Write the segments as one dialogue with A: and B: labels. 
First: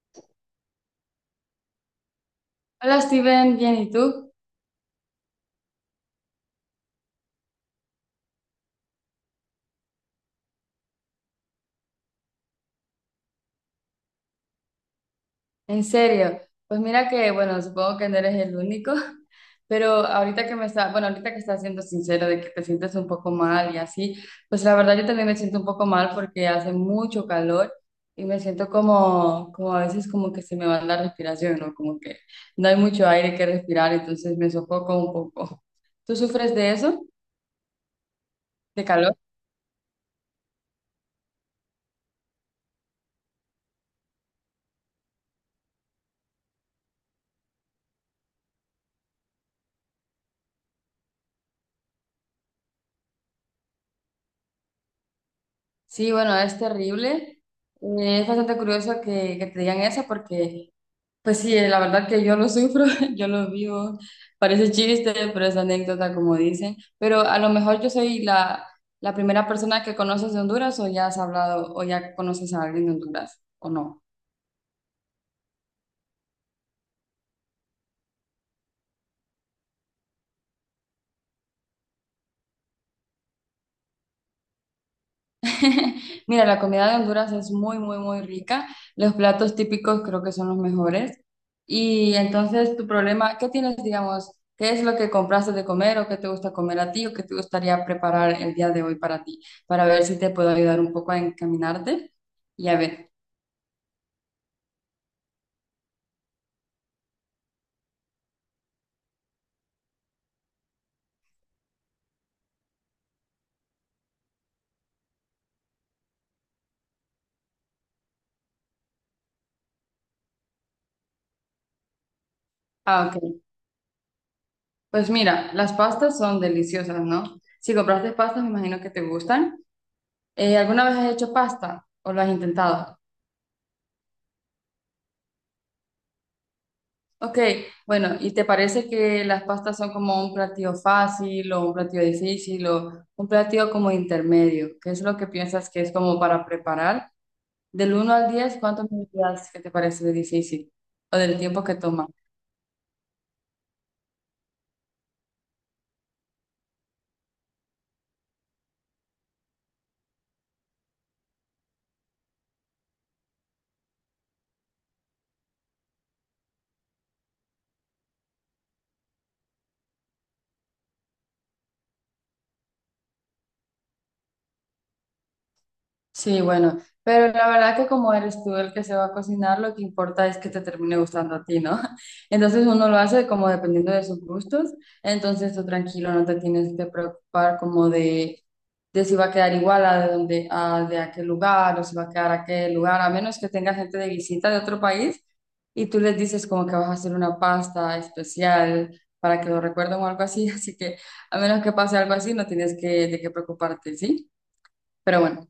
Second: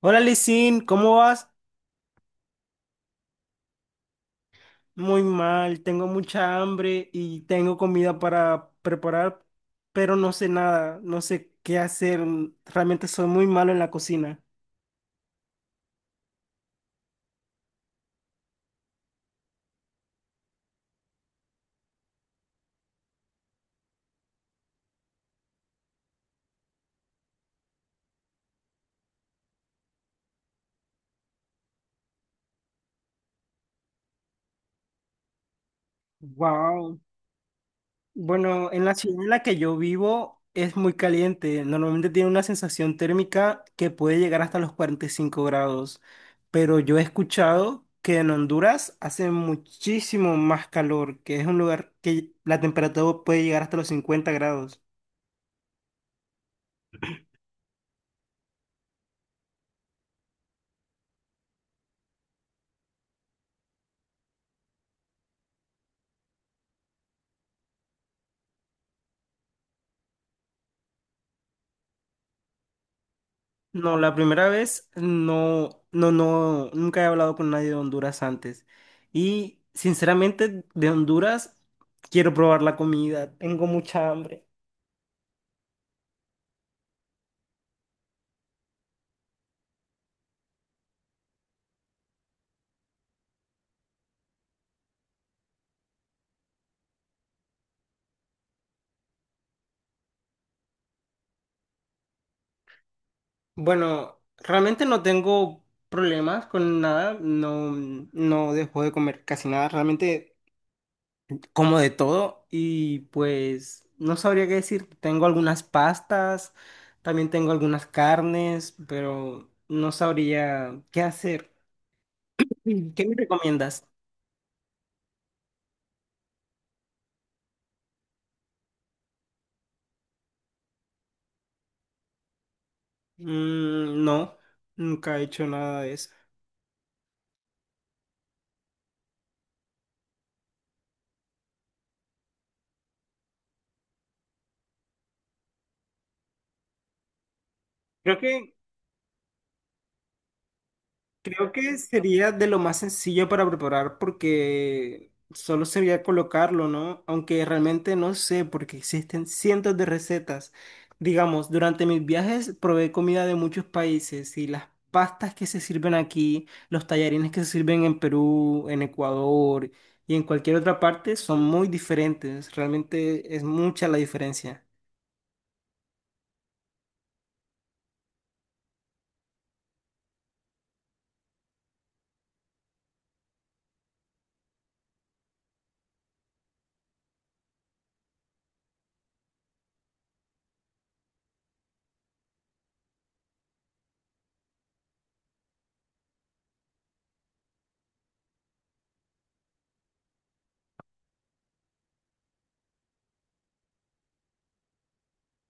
A: Hola Lisin, ¿cómo vas?
B: Hola Steven, bien, ¿y tú?
A: Muy mal, tengo mucha hambre y tengo comida para preparar, pero no sé nada, no sé qué hacer. Realmente soy muy malo en la cocina.
B: En serio, pues mira que, bueno, supongo que no eres el único, pero ahorita que me está, bueno, ahorita que estás siendo sincero de que te sientes un poco mal y así, pues la verdad yo también me siento un poco mal porque hace mucho calor y me siento como, a veces como que se me va la respiración, ¿no? Como que no hay mucho aire que respirar, entonces me sofoco un poco. ¿Tú sufres de
A: Wow.
B: eso,
A: Bueno, en
B: de
A: la
B: calor?
A: ciudad en la que yo vivo es muy caliente. Normalmente tiene una sensación térmica que puede llegar hasta los 45 grados, pero yo he escuchado que en Honduras hace muchísimo más calor, que es un lugar que la temperatura puede llegar hasta los 50 grados.
B: Sí, bueno, es terrible. Es bastante curioso que, te digan eso porque... Pues sí, la verdad que yo lo sufro, yo lo vivo, parece chiste, pero es anécdota como dicen, pero a lo mejor yo soy la primera persona que conoces de Honduras o ya has hablado o ya conoces a alguien de Honduras o
A: No,
B: no.
A: la primera vez no, no, no, nunca he hablado con nadie de Honduras antes. Y sinceramente, de Honduras quiero probar la comida, tengo mucha hambre.
B: Mira, la comida de Honduras es muy, muy, muy rica. Los platos típicos creo que son los mejores. Y entonces, tu problema, ¿qué tienes, digamos? ¿Qué es lo que compraste de comer o qué te gusta comer a ti o qué te gustaría preparar el día de hoy para ti? Para ver si te puedo ayudar un poco a encaminarte y a ver.
A: Bueno, realmente no tengo problemas con nada, no, no dejo de comer casi nada, realmente como de todo y pues no sabría qué decir. Tengo algunas pastas, también tengo algunas carnes, pero no sabría qué hacer. ¿Qué
B: Ah,
A: me
B: ok.
A: recomiendas?
B: Pues mira, las pastas son deliciosas, ¿no? Si compraste pastas, me imagino que te gustan. ¿Alguna vez has hecho pasta o lo has intentado?
A: Mm, no, nunca he hecho nada de eso.
B: Ok, bueno, ¿y te parece que las pastas son como un platillo fácil o un platillo difícil o un platillo como intermedio? ¿Qué es lo que piensas que es como para preparar? Del uno
A: Creo
B: al
A: que,
B: 10, ¿cuánto me dirías que te parece de difícil o del
A: Creo
B: tiempo que
A: que
B: toma?
A: sería de lo más sencillo para preparar porque solo sería colocarlo, ¿no? Aunque realmente no sé porque existen cientos de recetas. Digamos, durante mis viajes probé comida de muchos países y las pastas que se sirven aquí, los tallarines que se sirven en Perú, en Ecuador y en cualquier otra parte son muy diferentes. Realmente es mucha la diferencia.
B: Sí, bueno, pero la verdad que como eres tú el que se va a cocinar, lo que importa es que te termine gustando a ti, ¿no? Entonces uno lo hace como dependiendo de sus gustos, entonces tú tranquilo, no te tienes que preocupar como de, si va a quedar igual a de, donde, a de aquel lugar o si va a quedar aquel lugar, a menos que tenga gente de visita de otro país y tú les dices como que vas a hacer una pasta especial para que lo recuerden o algo así, así que a menos que pase algo así, no tienes que, de qué preocuparte, ¿sí? Pero bueno.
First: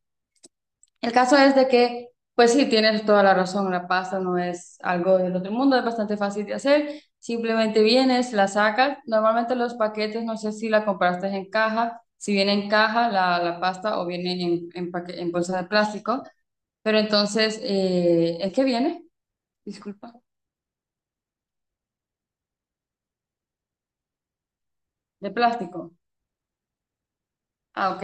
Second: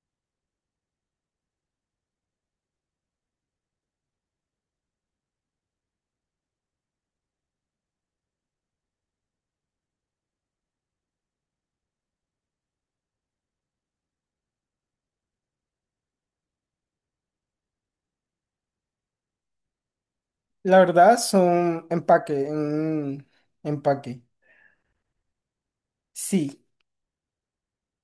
B: El caso es de que, pues sí, tienes toda la razón, la pasta no es algo del otro mundo, es bastante fácil de hacer, simplemente vienes, la sacas, normalmente los paquetes, no sé si la compraste en caja, si viene en caja la pasta o viene en bolsa de plástico, pero entonces, ¿es que viene? Disculpa,
A: La verdad son empaque, en empaque.
B: de plástico.
A: Sí.
B: Ah, ok.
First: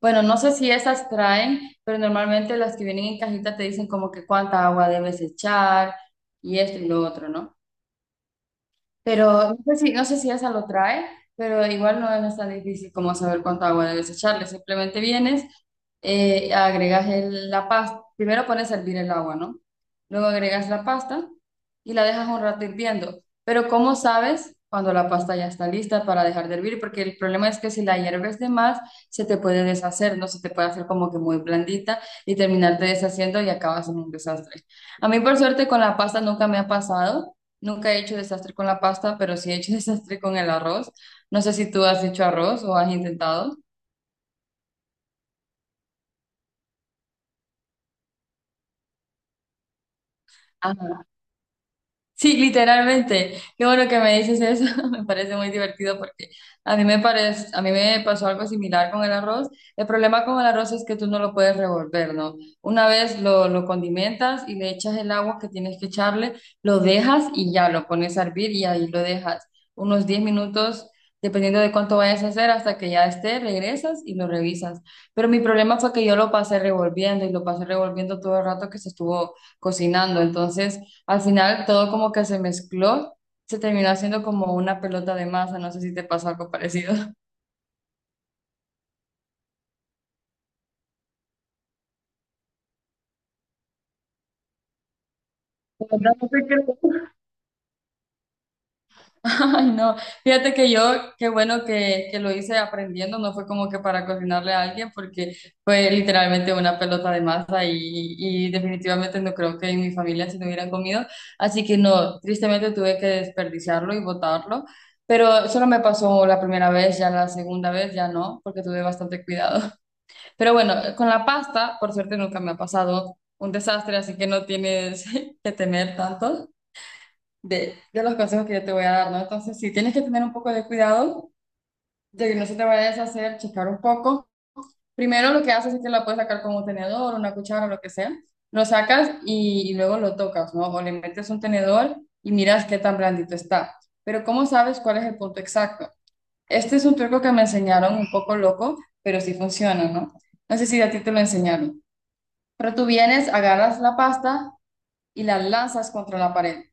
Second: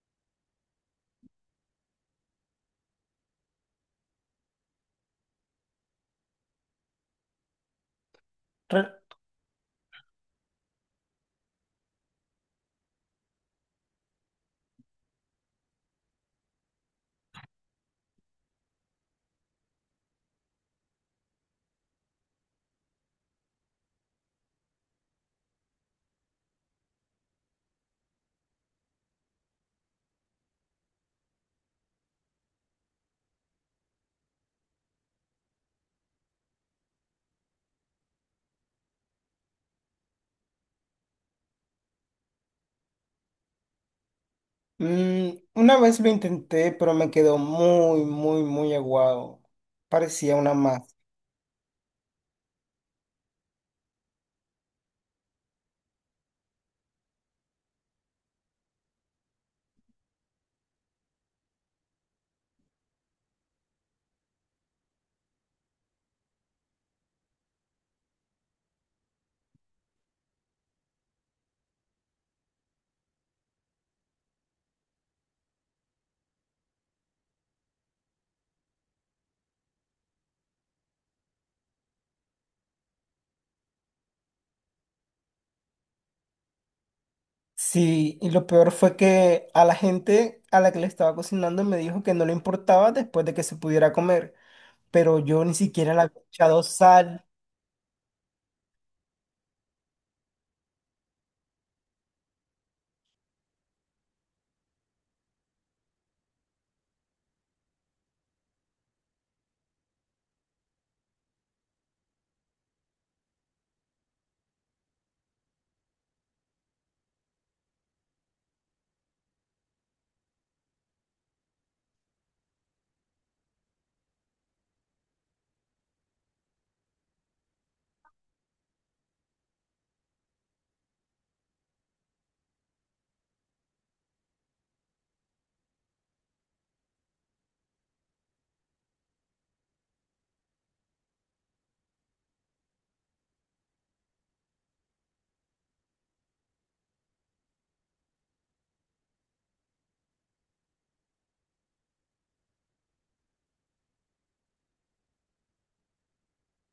B: Bueno, no sé si esas traen, pero normalmente las que vienen en cajita te dicen como que cuánta agua debes echar y esto y lo otro, ¿no?
A: re-
B: Pero no sé si esa lo trae, pero igual no es tan difícil como saber cuánta agua debes echarle. Simplemente vienes, agregas la pasta. Primero pones a hervir el agua, ¿no? Luego agregas la pasta y la dejas un rato hirviendo. Pero ¿cómo sabes cuando la pasta ya está lista para dejar de hervir? Porque el problema es que si la hierves de más, se te puede deshacer, ¿no? Se te puede hacer como que muy blandita y terminarte deshaciendo y acabas en un desastre. A mí, por suerte, con la pasta nunca me ha pasado. Nunca he hecho desastre con la pasta, pero sí he hecho desastre con el arroz. No sé si tú has hecho arroz o has intentado.
A: mm, una vez lo intenté, pero me quedó muy, muy, muy aguado. Parecía una masa.
B: Sí, literalmente. Qué bueno que me dices eso. Me parece muy divertido porque a mí me pasó algo similar con el arroz. El problema con el arroz es que tú no lo puedes revolver, ¿no? Una vez lo, condimentas y le echas el agua que tienes que echarle, lo dejas y ya lo pones a hervir y ahí lo dejas unos 10 minutos, dependiendo de cuánto vayas a hacer, hasta que ya esté, regresas y lo revisas. Pero mi problema fue que yo lo pasé revolviendo y lo pasé revolviendo todo el rato que se estuvo cocinando. Entonces al final todo como que se mezcló, se terminó haciendo como una pelota de masa, no sé si te pasó algo parecido.
A: Sí, y lo peor fue que a la gente a la que le estaba cocinando me dijo que no le importaba después de que se pudiera comer, pero yo ni
B: De
A: siquiera le
B: verdad,
A: había
B: no te
A: echado
B: creo.
A: sal.
B: Ay, no, fíjate que yo, qué bueno que, lo hice aprendiendo, no fue como que para cocinarle a alguien, porque fue literalmente una pelota de masa y definitivamente no creo que en mi familia se lo hubieran comido, así que no, tristemente tuve que desperdiciarlo y botarlo, pero solo me pasó la primera vez, ya la segunda vez ya no, porque tuve bastante cuidado. Pero bueno, con la pasta, por suerte nunca me ha pasado un desastre, así que no tienes que temer tanto de los consejos que yo te voy a dar, ¿no? Entonces, sí, tienes que tener un poco de cuidado de que no se te vaya a deshacer, checar un poco. Primero lo que haces es que la puedes sacar con un tenedor, una cuchara, lo que sea. Lo sacas y luego lo tocas, ¿no? O le metes un tenedor y miras qué tan blandito está. Pero ¿cómo sabes cuál es el punto exacto? Este es un truco que me enseñaron un poco loco, pero sí funciona, ¿no? No sé si a ti te lo enseñaron. Pero tú vienes, agarras la pasta y la lanzas contra la pared,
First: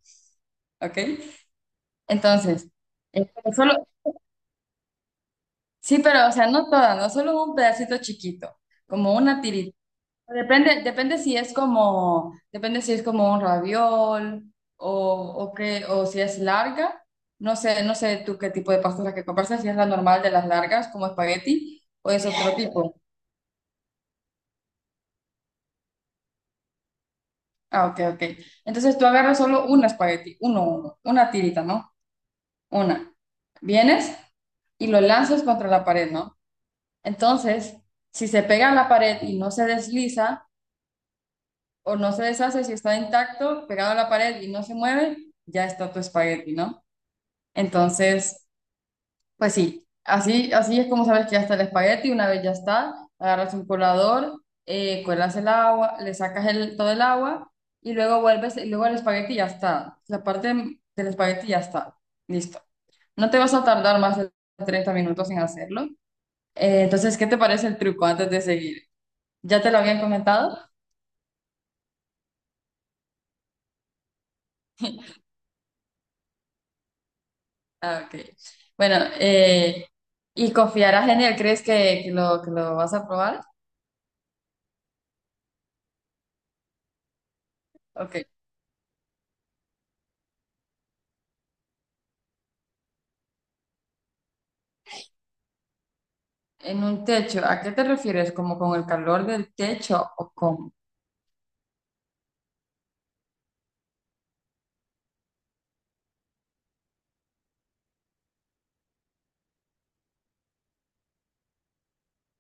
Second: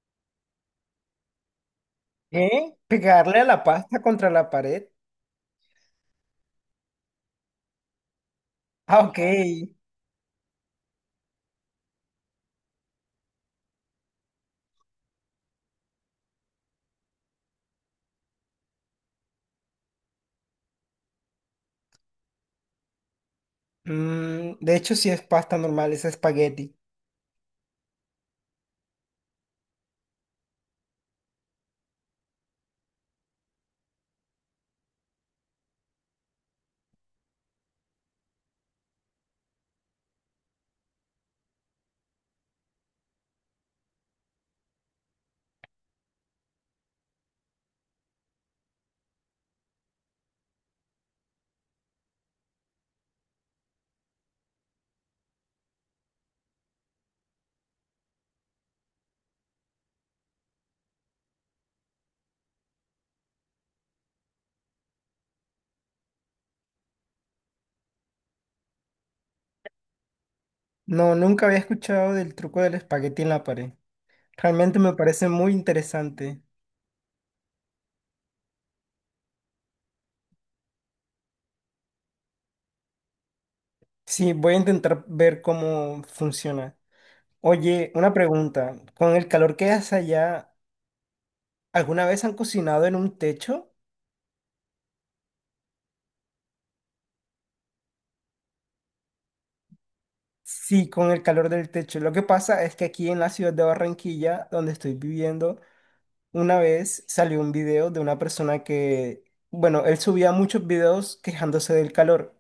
B: ¿ok? Entonces,
A: ¿Eh? Pegarle a
B: pero
A: la
B: solo,
A: pasta contra la pared.
B: sí, pero, o sea, no toda, no solo un pedacito chiquito,
A: Ah,
B: como
A: ok.
B: una tirita. Depende si es como un raviol o, o qué, o si es larga. No sé tú qué tipo de pasta es la que compras, si es la normal de las largas, como espagueti, o es otro tipo.
A: De hecho, sí es pasta normal, es espagueti.
B: Ah, ok, ok. Entonces tú agarras solo un espagueti, una tirita, ¿no? Una. Vienes y lo lanzas contra la pared, ¿no? Entonces, si se pega a la pared y no se desliza o no se deshace, si está intacto, pegado a la pared y no se mueve, ya está tu espagueti, ¿no? Entonces, pues sí, así, es como sabes que ya está el espagueti, una vez ya está, agarras un colador, cuelas el agua, le sacas todo el agua y luego vuelves, y luego el espagueti ya está, la parte del espagueti ya está, listo. No te vas a tardar más de 30 minutos en hacerlo. Entonces, ¿qué te parece el truco antes de seguir? ¿Ya te lo habían comentado?
A: No, nunca había escuchado del truco del espagueti en la pared. Realmente me parece muy interesante.
B: Ah, ok. Bueno, ¿y confiarás en él? ¿Crees que lo, que lo vas a probar?
A: Sí, voy a intentar ver cómo funciona. Oye, una
B: Ok.
A: pregunta. ¿Con el calor que hace allá, alguna vez han cocinado en un techo?
B: En un techo, ¿a qué te refieres? ¿Como con el calor del techo o con...?
A: Sí, con el calor del techo. Lo que pasa es que aquí en la ciudad de Barranquilla, donde estoy viviendo, una vez salió un video de una persona que, bueno, él subía muchos videos quejándose del calor.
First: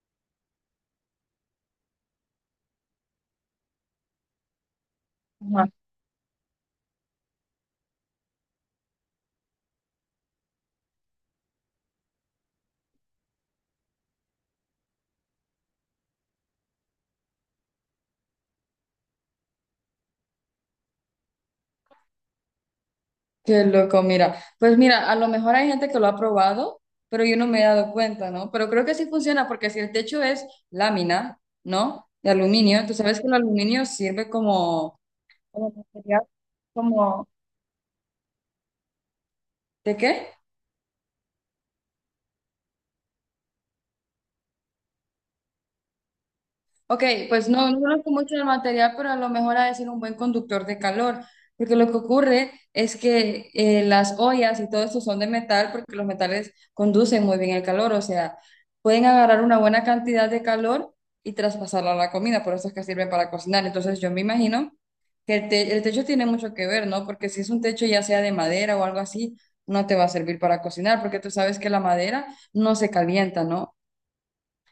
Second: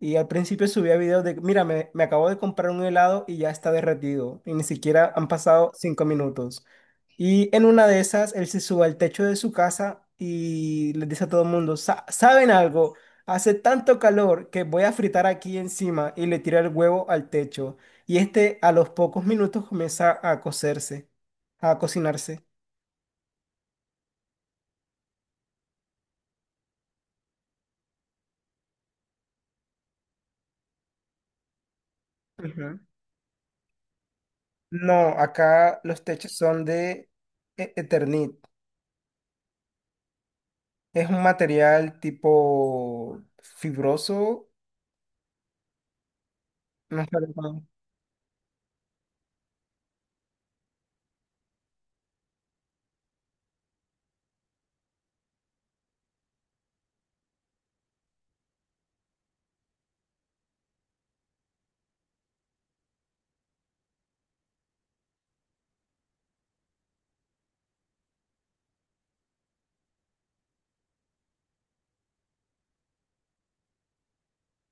A: Y al principio subía videos de, mira, me acabo de comprar un helado y ya está derretido. Y ni siquiera han pasado
B: Ajá.
A: 5 minutos. Y en una de esas, él se sube al techo de su casa y les dice a todo el mundo, "Sa- ¿saben algo? Hace tanto calor que voy a fritar aquí encima" y le tira el huevo al techo. Y este a los pocos minutos comienza a cocerse, a cocinarse.
B: Qué loco, mira. Pues mira, a lo mejor hay gente que lo ha probado, pero yo no me he dado cuenta, ¿no? Pero creo que sí funciona porque si el techo es lámina, ¿no? De
A: Ujú.
B: aluminio, tú sabes que el aluminio sirve como...
A: No,
B: Como
A: acá los
B: material,
A: techos son de
B: como...
A: e- Eternit.
B: ¿De qué?
A: Es un material tipo fibroso.
B: Ok,
A: No sé
B: pues
A: cómo-
B: no, no conozco mucho el material, pero a lo mejor ha de ser un buen conductor de calor, porque lo que ocurre es que las ollas y todo esto son de metal, porque los metales conducen muy bien el calor, o sea, pueden agarrar una buena cantidad de calor y traspasarla a la comida, por eso es que sirven para cocinar. Entonces yo me imagino que el techo tiene mucho que ver, ¿no? Porque si es un techo ya sea de madera o algo así, no te va a servir para cocinar, porque tú sabes que la madera no se calienta, ¿no?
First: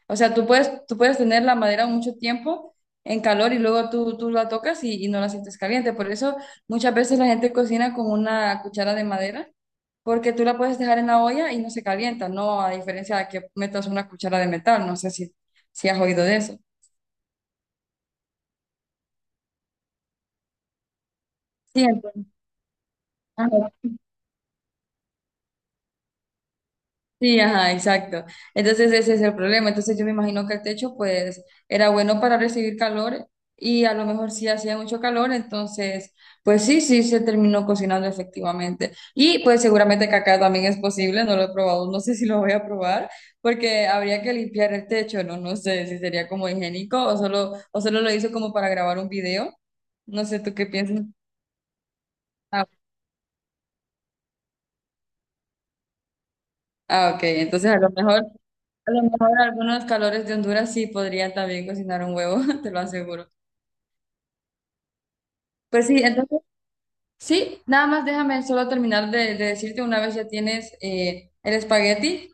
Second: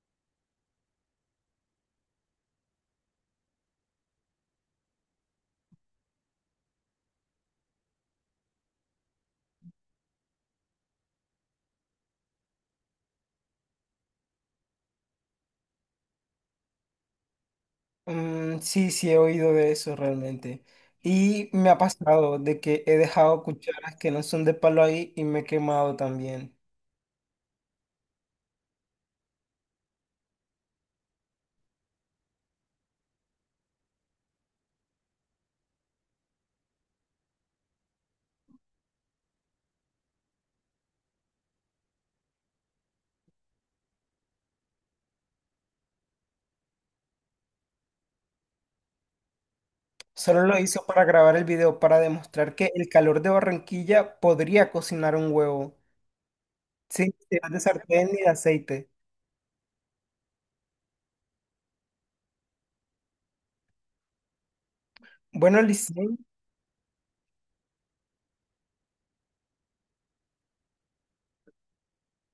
B: O sea, tú puedes, tener la madera mucho tiempo en calor y luego tú la tocas y no la sientes caliente. Por eso muchas veces la gente cocina con una cuchara de madera, porque tú la puedes dejar en la olla y no se calienta, ¿no? A diferencia de que metas una cuchara de metal, no sé si has oído de eso.
A: Sí, sí, he oído de eso realmente. Y me ha
B: Sí, entonces.
A: pasado de que he dejado cucharas que no son de palo ahí y me he quemado también.
B: Sí, ajá, exacto. Entonces ese es el problema. Entonces yo me imagino que el techo pues era bueno para recibir calor y a lo mejor sí hacía mucho calor, entonces pues sí, sí se terminó cocinando efectivamente. Y pues seguramente que acá también es posible, no lo he probado, no sé si lo voy a probar porque habría que limpiar el techo, no, no sé si sería como higiénico o solo, lo hizo como para grabar un video. No sé,
A: Solo
B: ¿tú
A: lo
B: qué
A: hice para
B: piensas?
A: grabar el video para demostrar
B: Ah,
A: que el calor de Barranquilla podría cocinar un huevo sin
B: ah, ok.
A: necesidad de
B: Entonces a lo
A: sartén ni
B: mejor,
A: de aceite.
B: a lo mejor algunos calores de Honduras sí podrían también cocinar un huevo, te lo aseguro.
A: Bueno,
B: Pues sí,
A: Licen,
B: entonces, sí, nada más déjame solo terminar de decirte una vez ya tienes el espagueti,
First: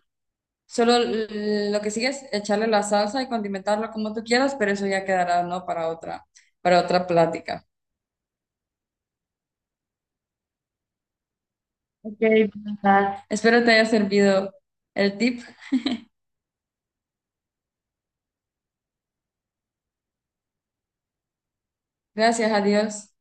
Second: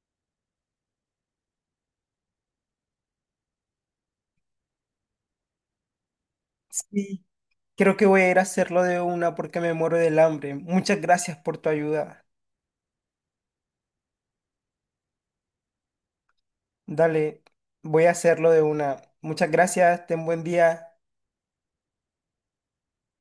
B: solo lo que sigue es echarle la salsa y condimentarlo como tú quieras, pero eso ya quedará, ¿no? para otra,
A: sí.
B: plática.
A: Creo que voy a ir a hacerlo de una porque me muero del hambre. Muchas gracias por tu
B: Ok,
A: ayuda.
B: pues, nada. Espero te haya servido el tip.
A: Dale, voy a hacerlo de una. Muchas gracias, ten buen día.
B: Gracias, adiós.